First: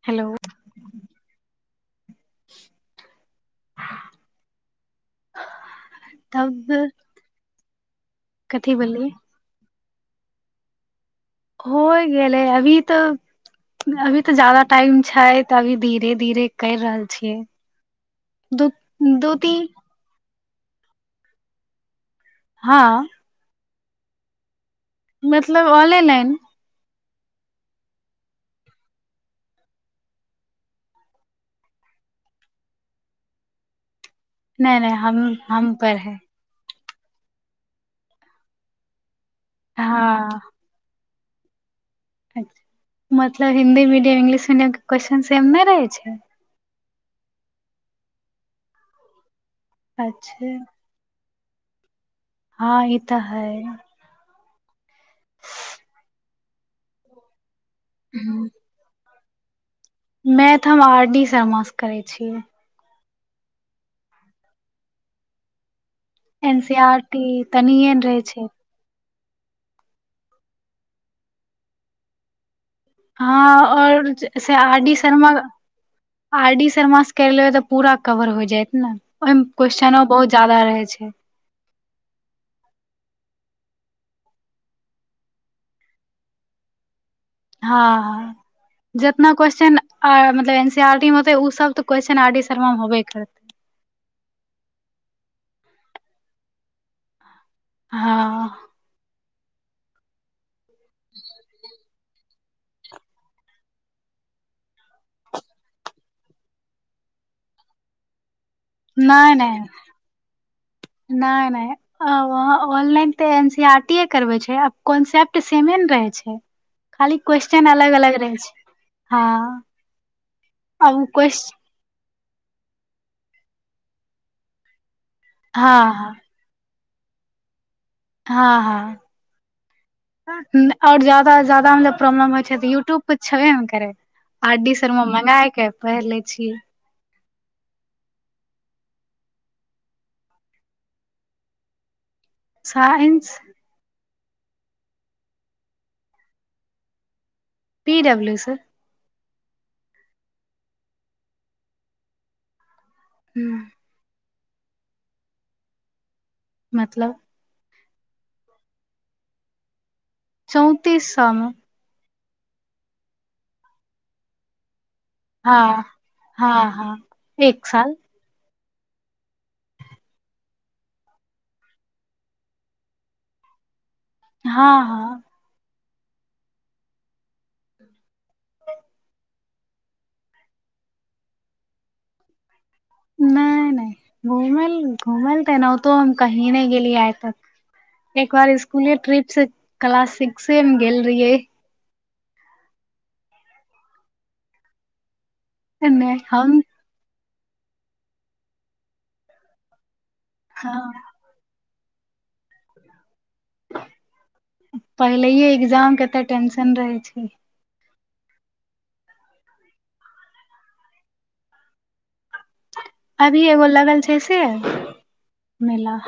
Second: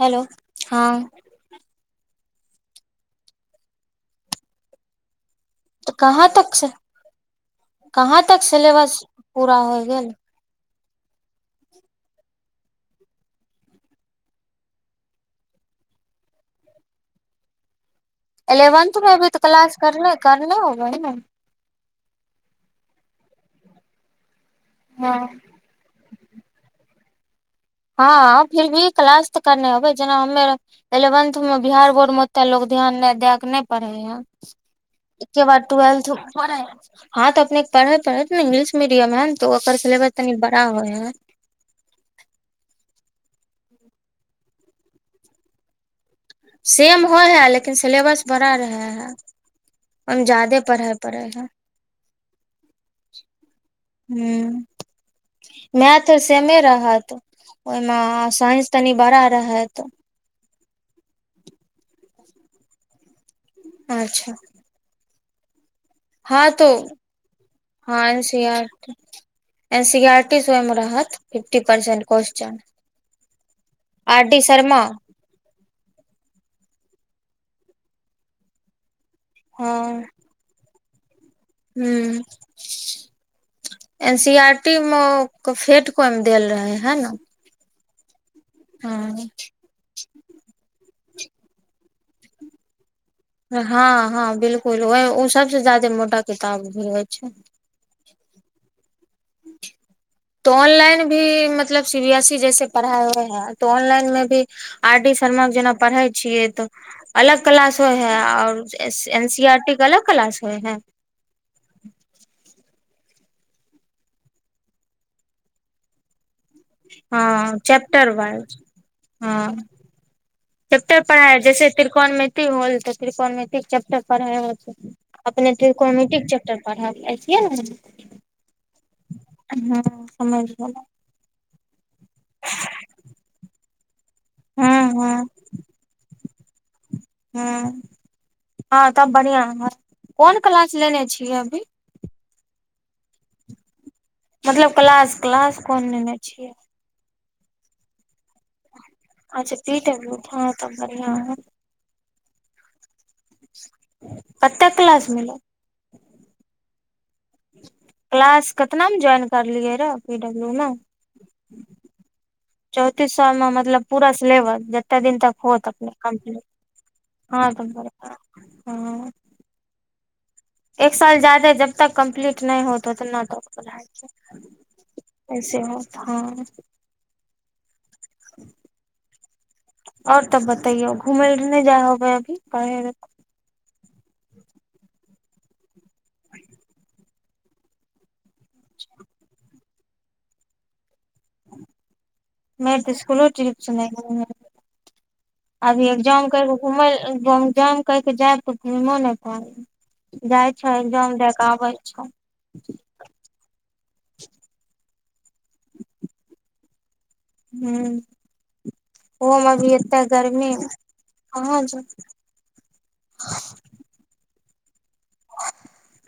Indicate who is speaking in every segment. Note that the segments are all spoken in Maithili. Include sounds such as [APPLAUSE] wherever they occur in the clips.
Speaker 1: हेलो हँ तऽ कहाँ तक
Speaker 2: तब
Speaker 1: छै कहाँ तक
Speaker 2: कथी
Speaker 1: सिलेबस
Speaker 2: बोललियै
Speaker 1: पूरा होय गेल
Speaker 2: होय गेलै अभी तऽ अभी तऽ जादा टाइम छै तऽ अभी धीरे धीरे करि रहल छियै दू
Speaker 1: एलेवन्थ मे अभी
Speaker 2: दू
Speaker 1: तऽ
Speaker 2: तीन
Speaker 1: क्लास करले करना होगा ह न
Speaker 2: हँ
Speaker 1: हँ
Speaker 2: मतलब ऑनलाइलाइन
Speaker 1: हँ फिर भी क्लास तऽ करने हबे जेना हमे इलेवेंथ मे बिहार बोर्ड मे ओते लोग ध्यान दए के नहि पढ़े हे
Speaker 2: नहि नहि हम
Speaker 1: एक के बर
Speaker 2: हम पर
Speaker 1: टेलथ
Speaker 2: है
Speaker 1: हँ तऽ अपने पढ़बे पढ़े इंग्लिश मीडियम है तऽ ओकर सिलेबस तनि
Speaker 2: हँ
Speaker 1: बड़ा होइ है
Speaker 2: मतलब Hindi medium English medium question एम नहि रहे छै
Speaker 1: सेम होइ हइ लेकिन सिलेबस बड़ा रहै है ओहि मे
Speaker 2: अच्छा
Speaker 1: ज्यादे पढ़ाइ पढ़त ह
Speaker 2: हँ ई तऽ है
Speaker 1: ह मै त सेमे रहत ओहिमे साइंस तनि बड़ा रह है त
Speaker 2: मैथ तऽ हम आर डी शर्माँ करै छियै
Speaker 1: अच्छा हँ
Speaker 2: एन
Speaker 1: तो
Speaker 2: सी आर टी तनि
Speaker 1: हँ
Speaker 2: एन रहे
Speaker 1: सी
Speaker 2: छै
Speaker 1: R N C R T स रहत फिफ्टी परसेंट क्वेश्चन
Speaker 2: हँ और
Speaker 1: आर डी
Speaker 2: जैसे R D Sharma R D R D Sharma से कर लेबय त पूरा कवर होय जायत ओहिमे क्वेश्चन
Speaker 1: हँ
Speaker 2: ओ बहुत ज्यादा रहै छै [INAUDIBLE]
Speaker 1: ह एन सी आरटी मे फेट को देल रहे है ने
Speaker 2: हँ ह
Speaker 1: हँ
Speaker 2: जेितना क्वेश्चन आ मतलब एन सी आर टी मेे ओ सब त क्वेश्चनर आर डी शर्मा मे होबे करते
Speaker 1: हँ हँ बिलकुल ओ ओ सब सबसँ ज्यादा मोटा किताब भी होइ छै
Speaker 2: हँ
Speaker 1: तऽ ऑनलाइन भी मतलब सी बी एस ई जैसे पढ़ाई होइ है तो ऑनलाइन मे भी आर टी फर्मा के जेना पढ़े छियै तऽ अलग क्लास होय है और एन
Speaker 2: नहि
Speaker 1: सी
Speaker 2: नहि
Speaker 1: आर टी के अलग क्लास होइ है
Speaker 2: नहि नहि ऑनलाइन तऽ एन सी आर टी ए करबे छै आब कॉन्सेप्ट सेमे ने रहे छै खाली
Speaker 1: हँ
Speaker 2: क्वेश्चन अलग
Speaker 1: चैप्टर
Speaker 2: अलग रहे छै
Speaker 1: वाइज
Speaker 2: हँ
Speaker 1: कटेक
Speaker 2: आब
Speaker 1: पढ़ाई
Speaker 2: क्वेश्चन
Speaker 1: जैसे त तत्रिकोणमिति होल तऽ त्रिकोणमिती चैप्टर पढ़ाई होतय अपने
Speaker 2: हँ हँ
Speaker 1: कॉमेटिक चैपटर पढ़ा छियै ने
Speaker 2: हँ हँ
Speaker 1: हँ समझ गेलौ
Speaker 2: आओर ज्यादा ज्यादा प्रॉब्लम होइ छै तऽ यूट्यूब पर छेबे ने करै आर डी
Speaker 1: हँ
Speaker 2: शर्मा मे
Speaker 1: हँ
Speaker 2: मगाायके पहिर लए छियै
Speaker 1: ह्म्म हँ तब बढ़िआँ हत कोन क्लास लेने छियै अभी
Speaker 2: साइन्स
Speaker 1: मतलब क्लास क्लास कोन लेने छियै
Speaker 2: पी डब्लू स
Speaker 1: अच्छा पी टबल ह तऽ बढ़िआँ
Speaker 2: हू
Speaker 1: कतेक क्लास मिल
Speaker 2: मतलब
Speaker 1: क्लास कितनामे ज्वाइन करलियै र
Speaker 2: चौंती साम
Speaker 1: चौतीस सए मे मतलब पूरा लेब दिन तक होत
Speaker 2: हँ
Speaker 1: अपने कम्प्लीट
Speaker 2: हँ हँ
Speaker 1: हँ
Speaker 2: एक
Speaker 1: त ब
Speaker 2: साल
Speaker 1: आँ एक साल जा्यादे जब तक कम्प्लीट नहि होत उतना तो
Speaker 2: हँ हँ
Speaker 1: कैसे ह हँ आओर तब बताैयौ घुमै नहि जाय होबै अभी आ
Speaker 2: घूमल घूमल तऽ एनाहितो हम कहीं नहि गेलिय आइ तक एक बार स्कुले ट्रिप से क्लास सिक्से मे गेल रहियै
Speaker 1: मे तऽ स्कूलो ट्रप सुन अभी
Speaker 2: नहि
Speaker 1: एग्जाम करके
Speaker 2: हम
Speaker 1: घुमल जाम क के जायब तऽ घुमो नहि प जाइ छै
Speaker 2: हँ
Speaker 1: जम देखके आबै [UNINTELLIGIBLE]
Speaker 2: पहिलेे एग्जाम केते टेंशन रहे छै
Speaker 1: हँ ओहोमे अभी एते गर्मी कहाँ जा
Speaker 2: अभी एगोलाग् छै से मिला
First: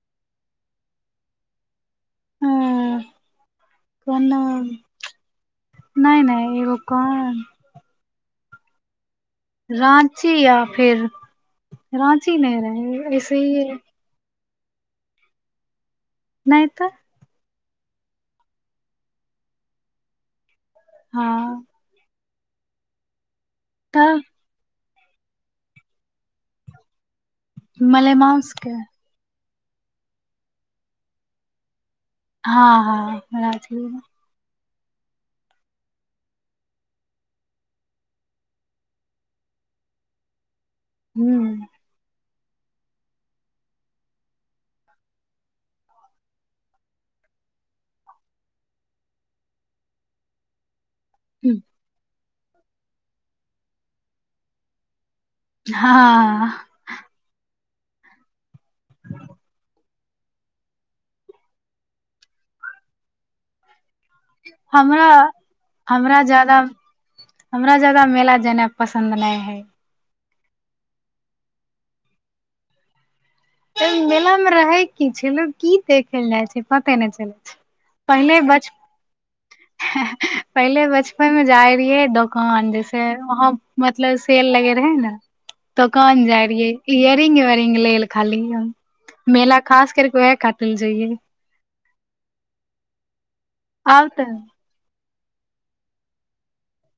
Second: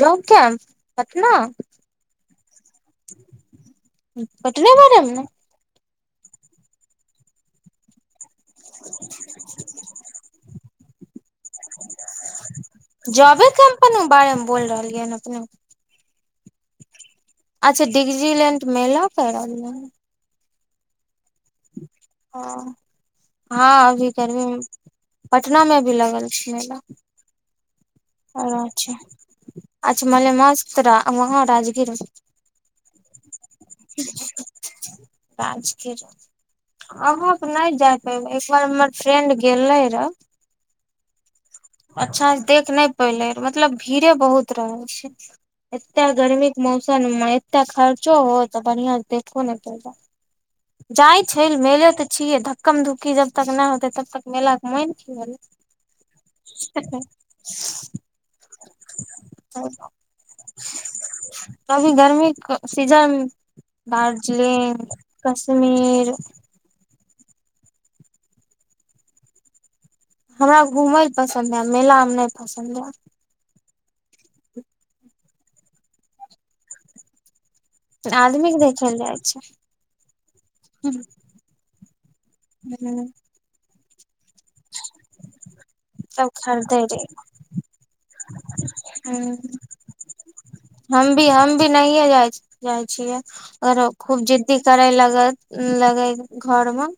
Speaker 1: जब कम पतना
Speaker 2: हँ कोनो
Speaker 1: पटने बर ने
Speaker 2: नहि नहि ए रो कोन
Speaker 1: [UNINTELLIGIBLE]
Speaker 2: राँची या फिर राँची नहि रहे ऐसे
Speaker 1: जॉबे
Speaker 2: ही ह
Speaker 1: कैम्पन बारे मे बोल रहलियै हन अपने
Speaker 2: नहि तऽ
Speaker 1: अच्छा डिगजी लैं्ड मेला कर रहल
Speaker 2: हँ
Speaker 1: ह हँ अभी
Speaker 2: तऽ
Speaker 1: करब पटना मे भी लगल छै मेला
Speaker 2: मलेमंसके
Speaker 1: अच्छा अच्छा मले मास त वहाँ राजगीर
Speaker 2: हँ हँ हमराथ
Speaker 1: राजग अहाँ त नहि जाय पयबै एकबार हमर फ्रेंड गेलै रहए
Speaker 2: हू
Speaker 1: अच्छासँ देख नहि पयले मतलब भीड़े बहुत रहै छै एतेक गर्मीके मौसममे एतेक खर्चो हो तऽ बढ़िआं से देखो नहि पयल जाइ छै म तऽ छिय धकम धुक्ी जबतक नहि होते तब तक मेला के मन छिय
Speaker 2: हँ
Speaker 1: [UNINTELLIGIBLE] कभी गर्मी सीजन दार्जिलिंग
Speaker 2: हमरा
Speaker 1: कश्मीर
Speaker 2: हमरा ज्यादा हमरा जााददा मेला जेनाइ पसन्द नहि हइ
Speaker 1: हमरा घूमय लए पसन्द हए मेलामे नहि पसन्द हए
Speaker 2: त मेला मे रहै की छै म की देख ल जाइ छै पते नहि चलै छै
Speaker 1: है
Speaker 2: पहिले
Speaker 1: आदमी के
Speaker 2: बच
Speaker 1: देखे ले जाइ छै
Speaker 2: पहिले बचपन मे जाइ रहियै दोकान जैसे
Speaker 1: ह
Speaker 2: वहाँ मतलब शेल लगे रहे है न तऽोकन
Speaker 1: सब
Speaker 2: जाइ रहिै
Speaker 1: खरीदे रहे
Speaker 2: इयरिंग वेरिंग ल ल खाली ही
Speaker 1: ह
Speaker 2: मेलला खास कर को
Speaker 1: हम भी हम भी नहिए जाइ छियै कर
Speaker 2: आब
Speaker 1: खूब
Speaker 2: तऽ
Speaker 1: जिद्दी करै लग लगैत घर मे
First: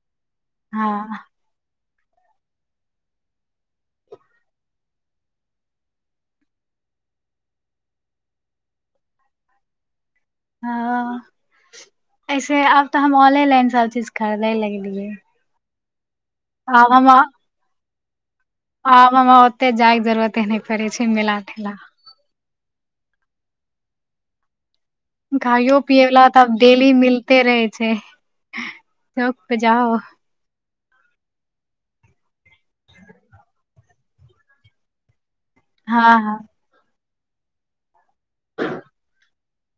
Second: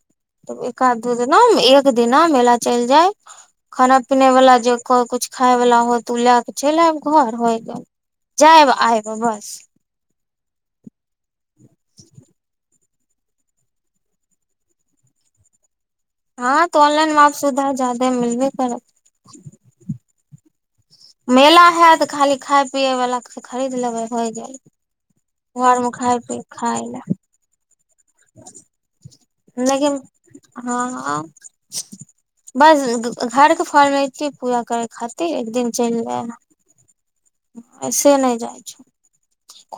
Speaker 1: एकध दू
Speaker 2: हँ
Speaker 1: न एक एक दिना मेला चलि जाय खाना पिने वाला जे कुछ खाय वलाा होत ओ लए के चलि आयब घर होय गेल जाब आयब बस
Speaker 2: हँ ऐसे आब तऽ हम ऑनलाइन सभ चीज खरीदे लगलियै
Speaker 1: हँ त ऑनलाइन माप सुधा जा मिलबै
Speaker 2: आाम ओते जाग जरतेन
Speaker 1: मेला है तऽ खाली ख खााय पियए वला के खरीद लेबै होइ जा
Speaker 2: खाइयो पियेवला तऽ आब डेली
Speaker 1: ले
Speaker 2: मिलते रहै छै चख जाओ
Speaker 1: लेकिन बस घर के फल मे एत पूजा करै खातिर त एक दिन चल
Speaker 2: हँ
Speaker 1: जाै
Speaker 2: हँ
Speaker 1: अछ से नहि जाइ छ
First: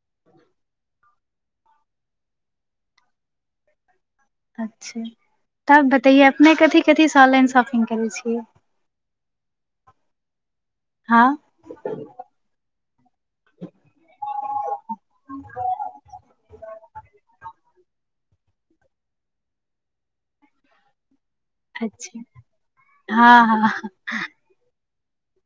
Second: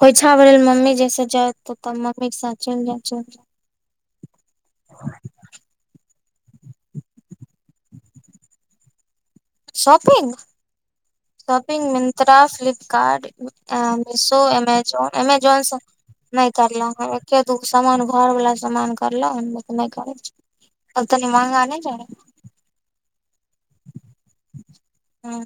Speaker 1: कोोइ छावर ल मम्मी जैसे जाय तऽ मम्मी केी साच चल जा अच्छाा
Speaker 2: तऽय अपने कथिी कथीसँ ऑनलाइन शॉपिंग करै छियै
Speaker 1: शॉपिंग
Speaker 2: हँ
Speaker 1: शॉपिंग मिन्त्रा फ्लिपकार्ट मिशो अमेजोन अमेजोनसँ न करल ह क तू सान घर बालला समामान करलो त नहि करै छी तनी महंगा नहि रहे
Speaker 2: अछा हँ हँ
Speaker 1: हँ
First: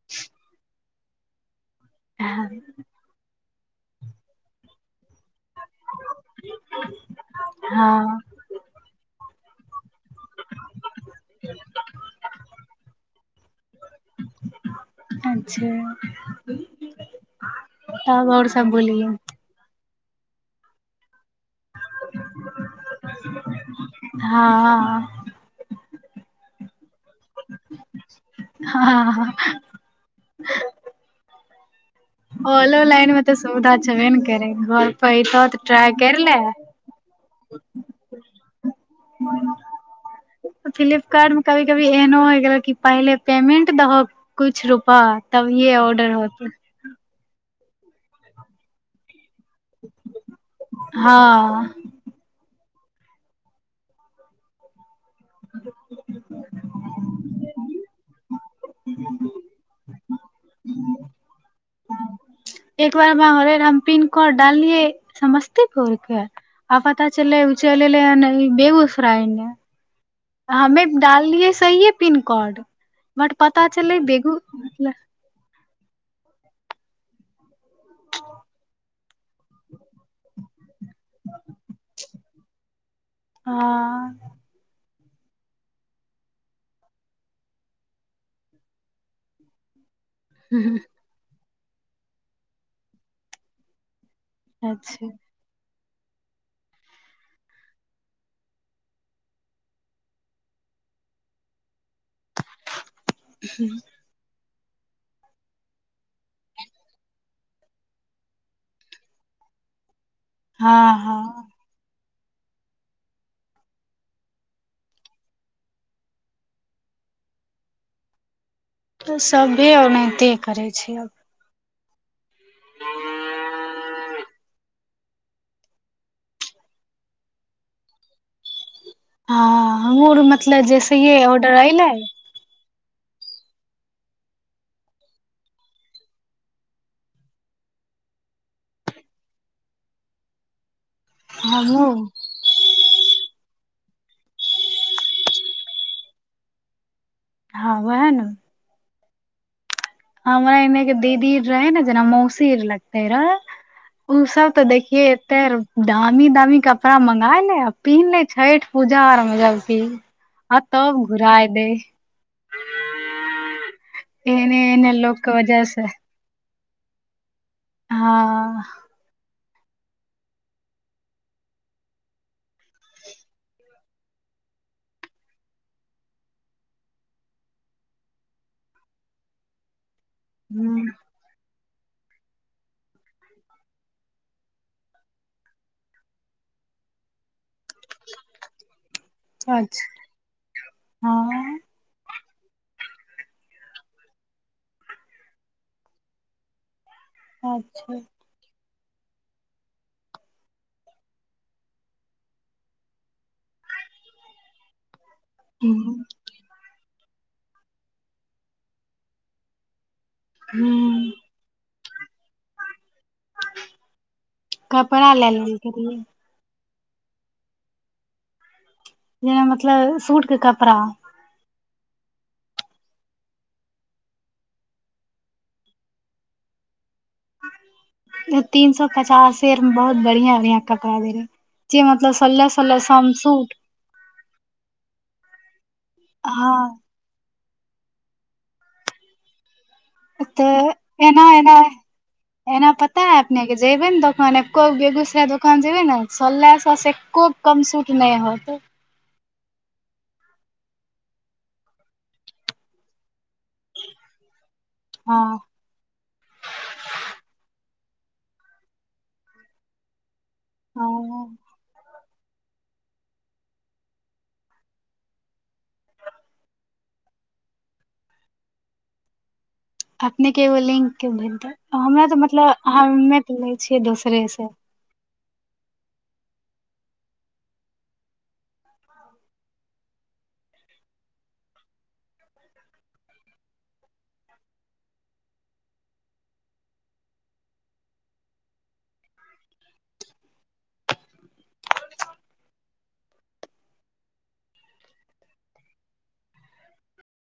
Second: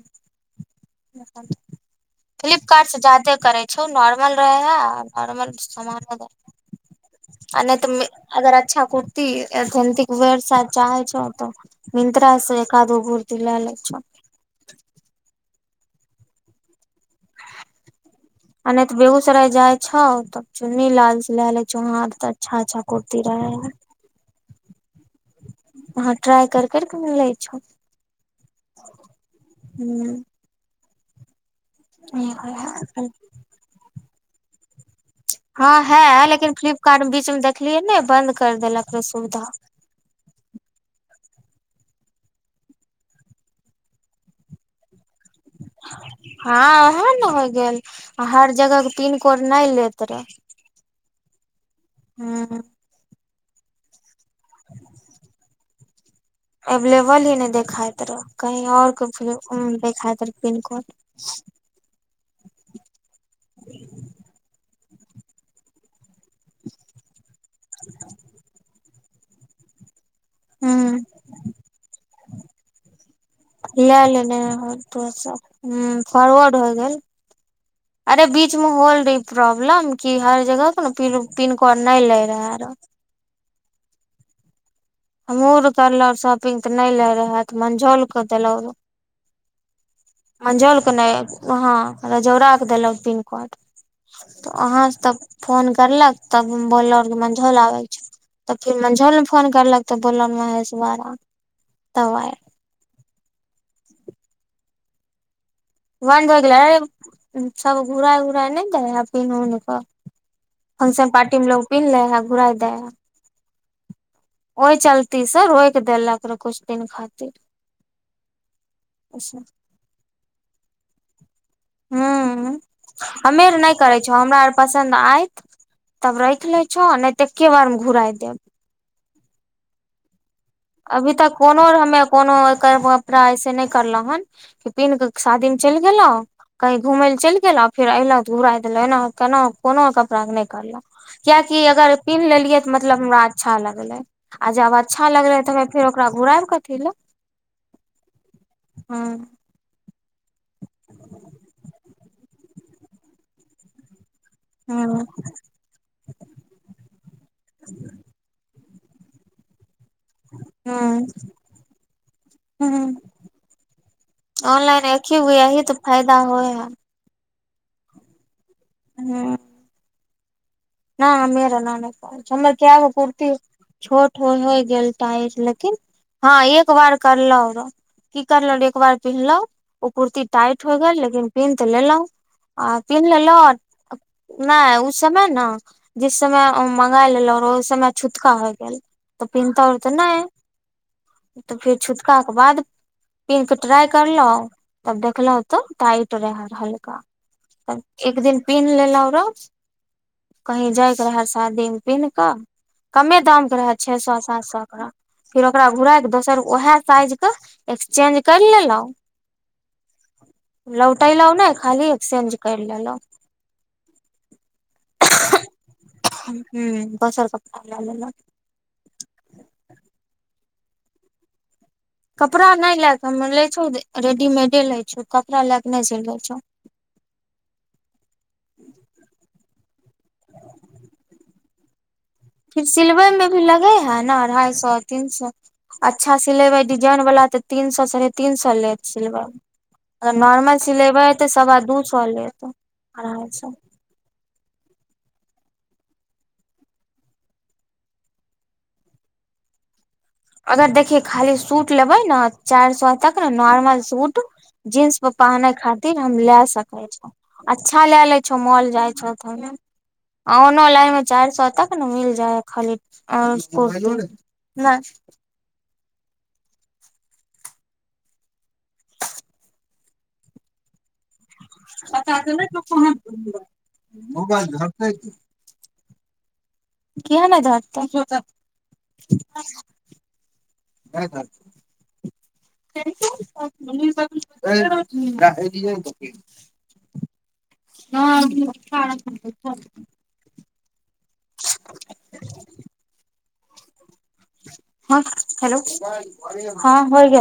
Speaker 1: फ्लिपकार्टस जादे कर छै स नर्माल रहै हा आर सान आ नहि तऽ
Speaker 2: हँ
Speaker 1: अगर अच्छा कुर्ती जन्त वेर सा चाहै छौ तऽ मिन्त्र्रा से कादो भर्दी लए लै छ
Speaker 2: अा
Speaker 1: आ तऽ
Speaker 2: बोलिये
Speaker 1: बेगुसराय जाय छा तब चुन्नी लाल से ल चुार तऽ अच्छा अच्छा कती रहै है
Speaker 2: हँ
Speaker 1: हँ ्राय कर कर क म ल इ्छ
Speaker 2: हँ ओलो
Speaker 1: हँ
Speaker 2: लैनिन मत सुधाचेन [UNINTELLIGIBLE]
Speaker 1: हँ है लेकिन फ्लिपकार्ट बीचमे देखलियै ने बन्द कर देलक र सुविधा
Speaker 2: फ्लिपकार्ट मे कभी कभी एहनो होइ गेलऽ कि पहिले पेमेन्ट दहऽ किछु रुपा तब ये ऑर्डर होत
Speaker 1: [UNINTELLIGIBLE] कोना इल तर
Speaker 2: हँ
Speaker 1: हँ
Speaker 2: ह
Speaker 1: अवलेबल ही नहि देखा ह तर कही आऔर को फ देखायइ र पिननकड
Speaker 2: एक बार घरे र हम पिन् कऽ डाललियै समस्तीपुर के आफ त चलै चल लै बग खइने
Speaker 1: ह
Speaker 2: हमे डाललियै सहिए पिनकोड बर पता चलै
Speaker 1: लए
Speaker 2: बेगू
Speaker 1: लेने
Speaker 2: मतलब
Speaker 1: तो सब ह फोरवर्ड हो गेल अरे बीच में होल्ड प्रॉब्लम की हर जगह कोनो पिनकोड नहि लै रहै आरो
Speaker 2: हँ
Speaker 1: हमहूँ आर करलहुँ शॉपिंग तऽ नहि लैत रह है तऽ मंझौलकेऽ देलहुँ र मञजल क नहि हँ रजौड़ा के देलक पिननकोड तऽ अहाँ से
Speaker 2: अच्छा
Speaker 1: तब फोन करलक तब बोललो मंझौल आबे छैौ तब फिर मंझौल में फोन करलक तऽ बोल हस बारा तब आय
Speaker 2: हू
Speaker 1: बन्द होइ गेल अ सब घुराए उराय नहि दे प क
Speaker 2: हँ
Speaker 1: फंक्शन
Speaker 2: हँ
Speaker 1: पारटीमे ल उपी लै ह घुराय दै ओहि चलती से रोोकि देलक रह कुछ दिन खातिर
Speaker 2: त सबी ओनहिते करे अब
Speaker 1: हँ ह हमे आर नहि करे छ हमरा आर पास पसन्द आयत तब राख ले छो नहि तऽेके बार मे घुरा देब
Speaker 2: ह हमूर म
Speaker 1: अभी तक कोनो हमे कोनो कपड़ा ऐसे नहि करलहु हेन कि पिन्ह कऽ शादीमे चलि गेलहु कही घूमय लए चलि गेलहु फेर एऐलहु तऽ घुराय देलहुँ एना केना कोनो कपड़ाे नहि करलहु क्य कि अगर
Speaker 2: हमहूँ
Speaker 1: पिन्ह लेलियै त मतलब हमरा अच्छा लगले आ जब अच्छा लगले त फेर ओकरा घराएब कथी ल
Speaker 2: हँ वएह ने
Speaker 1: ह
Speaker 2: हमरा एने के दीदीर रहे ने जेना मौसीर लगते रहे ओ सब ते देखिये
Speaker 1: हूँ
Speaker 2: एते दामी दामी कपड़ा मंगा ले आ पहिन्ह ले छठ पूजा आरमे जालक आ तो
Speaker 1: हूँ
Speaker 2: घुराए देने
Speaker 1: हूँ की फायदा हो ओ
Speaker 2: हँ
Speaker 1: हँ न मीर नान कह च क्य कुर्ती छोट हो होय गेल लेकिन हँ एक बार करलहु र की करलहु एक बार पिन्हलहु ओ कुर्ती टाइट होइ
Speaker 2: ह
Speaker 1: गेल लेकिन पिनह तऽ लेलहुं आ पिन्ह लेलहु नहि ओ समय ने जिस समय मँंगा लेलो रोज समय छूटका हो गेल तऽ पिन्ता र
Speaker 2: अच्छा
Speaker 1: त नहि त
Speaker 2: हँ
Speaker 1: फिर हल्का के बाद पिन्ह के ट्राई करलहुं तब देखलो तो टाइट रहे हल्का
Speaker 2: अच्छा
Speaker 1: एक दिन पिन्ह लेब हेल र [INAUDIBLE] कहीं जायत रहे शादीमे पिन्ह कऽ कमे दाम के रहे छे सए सात सए के फिर ओकरा घुरा
Speaker 2: ह
Speaker 1: क दोसर ओएह साइज त एक्सचेंज कर लेलहु
Speaker 2: ह
Speaker 1: लौटोलहुँ न खाली एक्सेंज कर लेलहुँ
Speaker 2: कपड़ा लेना करए
Speaker 1: हुँ दोसर कपड़ा लेलहुँ
Speaker 2: जेना मतलब सूट के कपड़ा
Speaker 1: कपड़ा नहि लए कऽ हम लै छौ रेडीमेडे लै छौ कपड़ा लए कऽ नहि सिलबै छौ
Speaker 2: तीन सो पचास बहुत बढ़ििया बढ़आ कपड़ा दे रहे जेम
Speaker 1: फिर सिलबै मे भी लगे है न अढ़ाई सए तीन सए अच्छा सिलेबै
Speaker 2: हँ
Speaker 1: डिजाइन वला त तीन सए साढ़े तीन सए ले सिलवर
Speaker 2: तऽ एना एना
Speaker 1: दू सौ लेत
Speaker 2: एना पता है
Speaker 1: अढ़ाई
Speaker 2: अपने
Speaker 1: सौ
Speaker 2: के जेबे ने दोकान एको बेगूसराय दोकान जेबै ने सलला स एक्को कमसूट नहि हत
Speaker 1: अगर देखिये खाली सूट लेबै ने चारि सए तक ने नॉर्मल सूट जीन्स पर
Speaker 2: हँ
Speaker 1: पहने खातिर हम ले सके छौ अच्छा लए ले छो मॉल जाइ छौ त ओना लाइमे चार
Speaker 2: हँ
Speaker 1: सए त के ने मिल जायँ खाली ना जाय
Speaker 2: अपने के बोलि हमें तऽ मतलब हमे तऽ लै छियै दोसरे से
Speaker 1: किया नहि धरतेय ह हँ हेलो हँ हो गेलय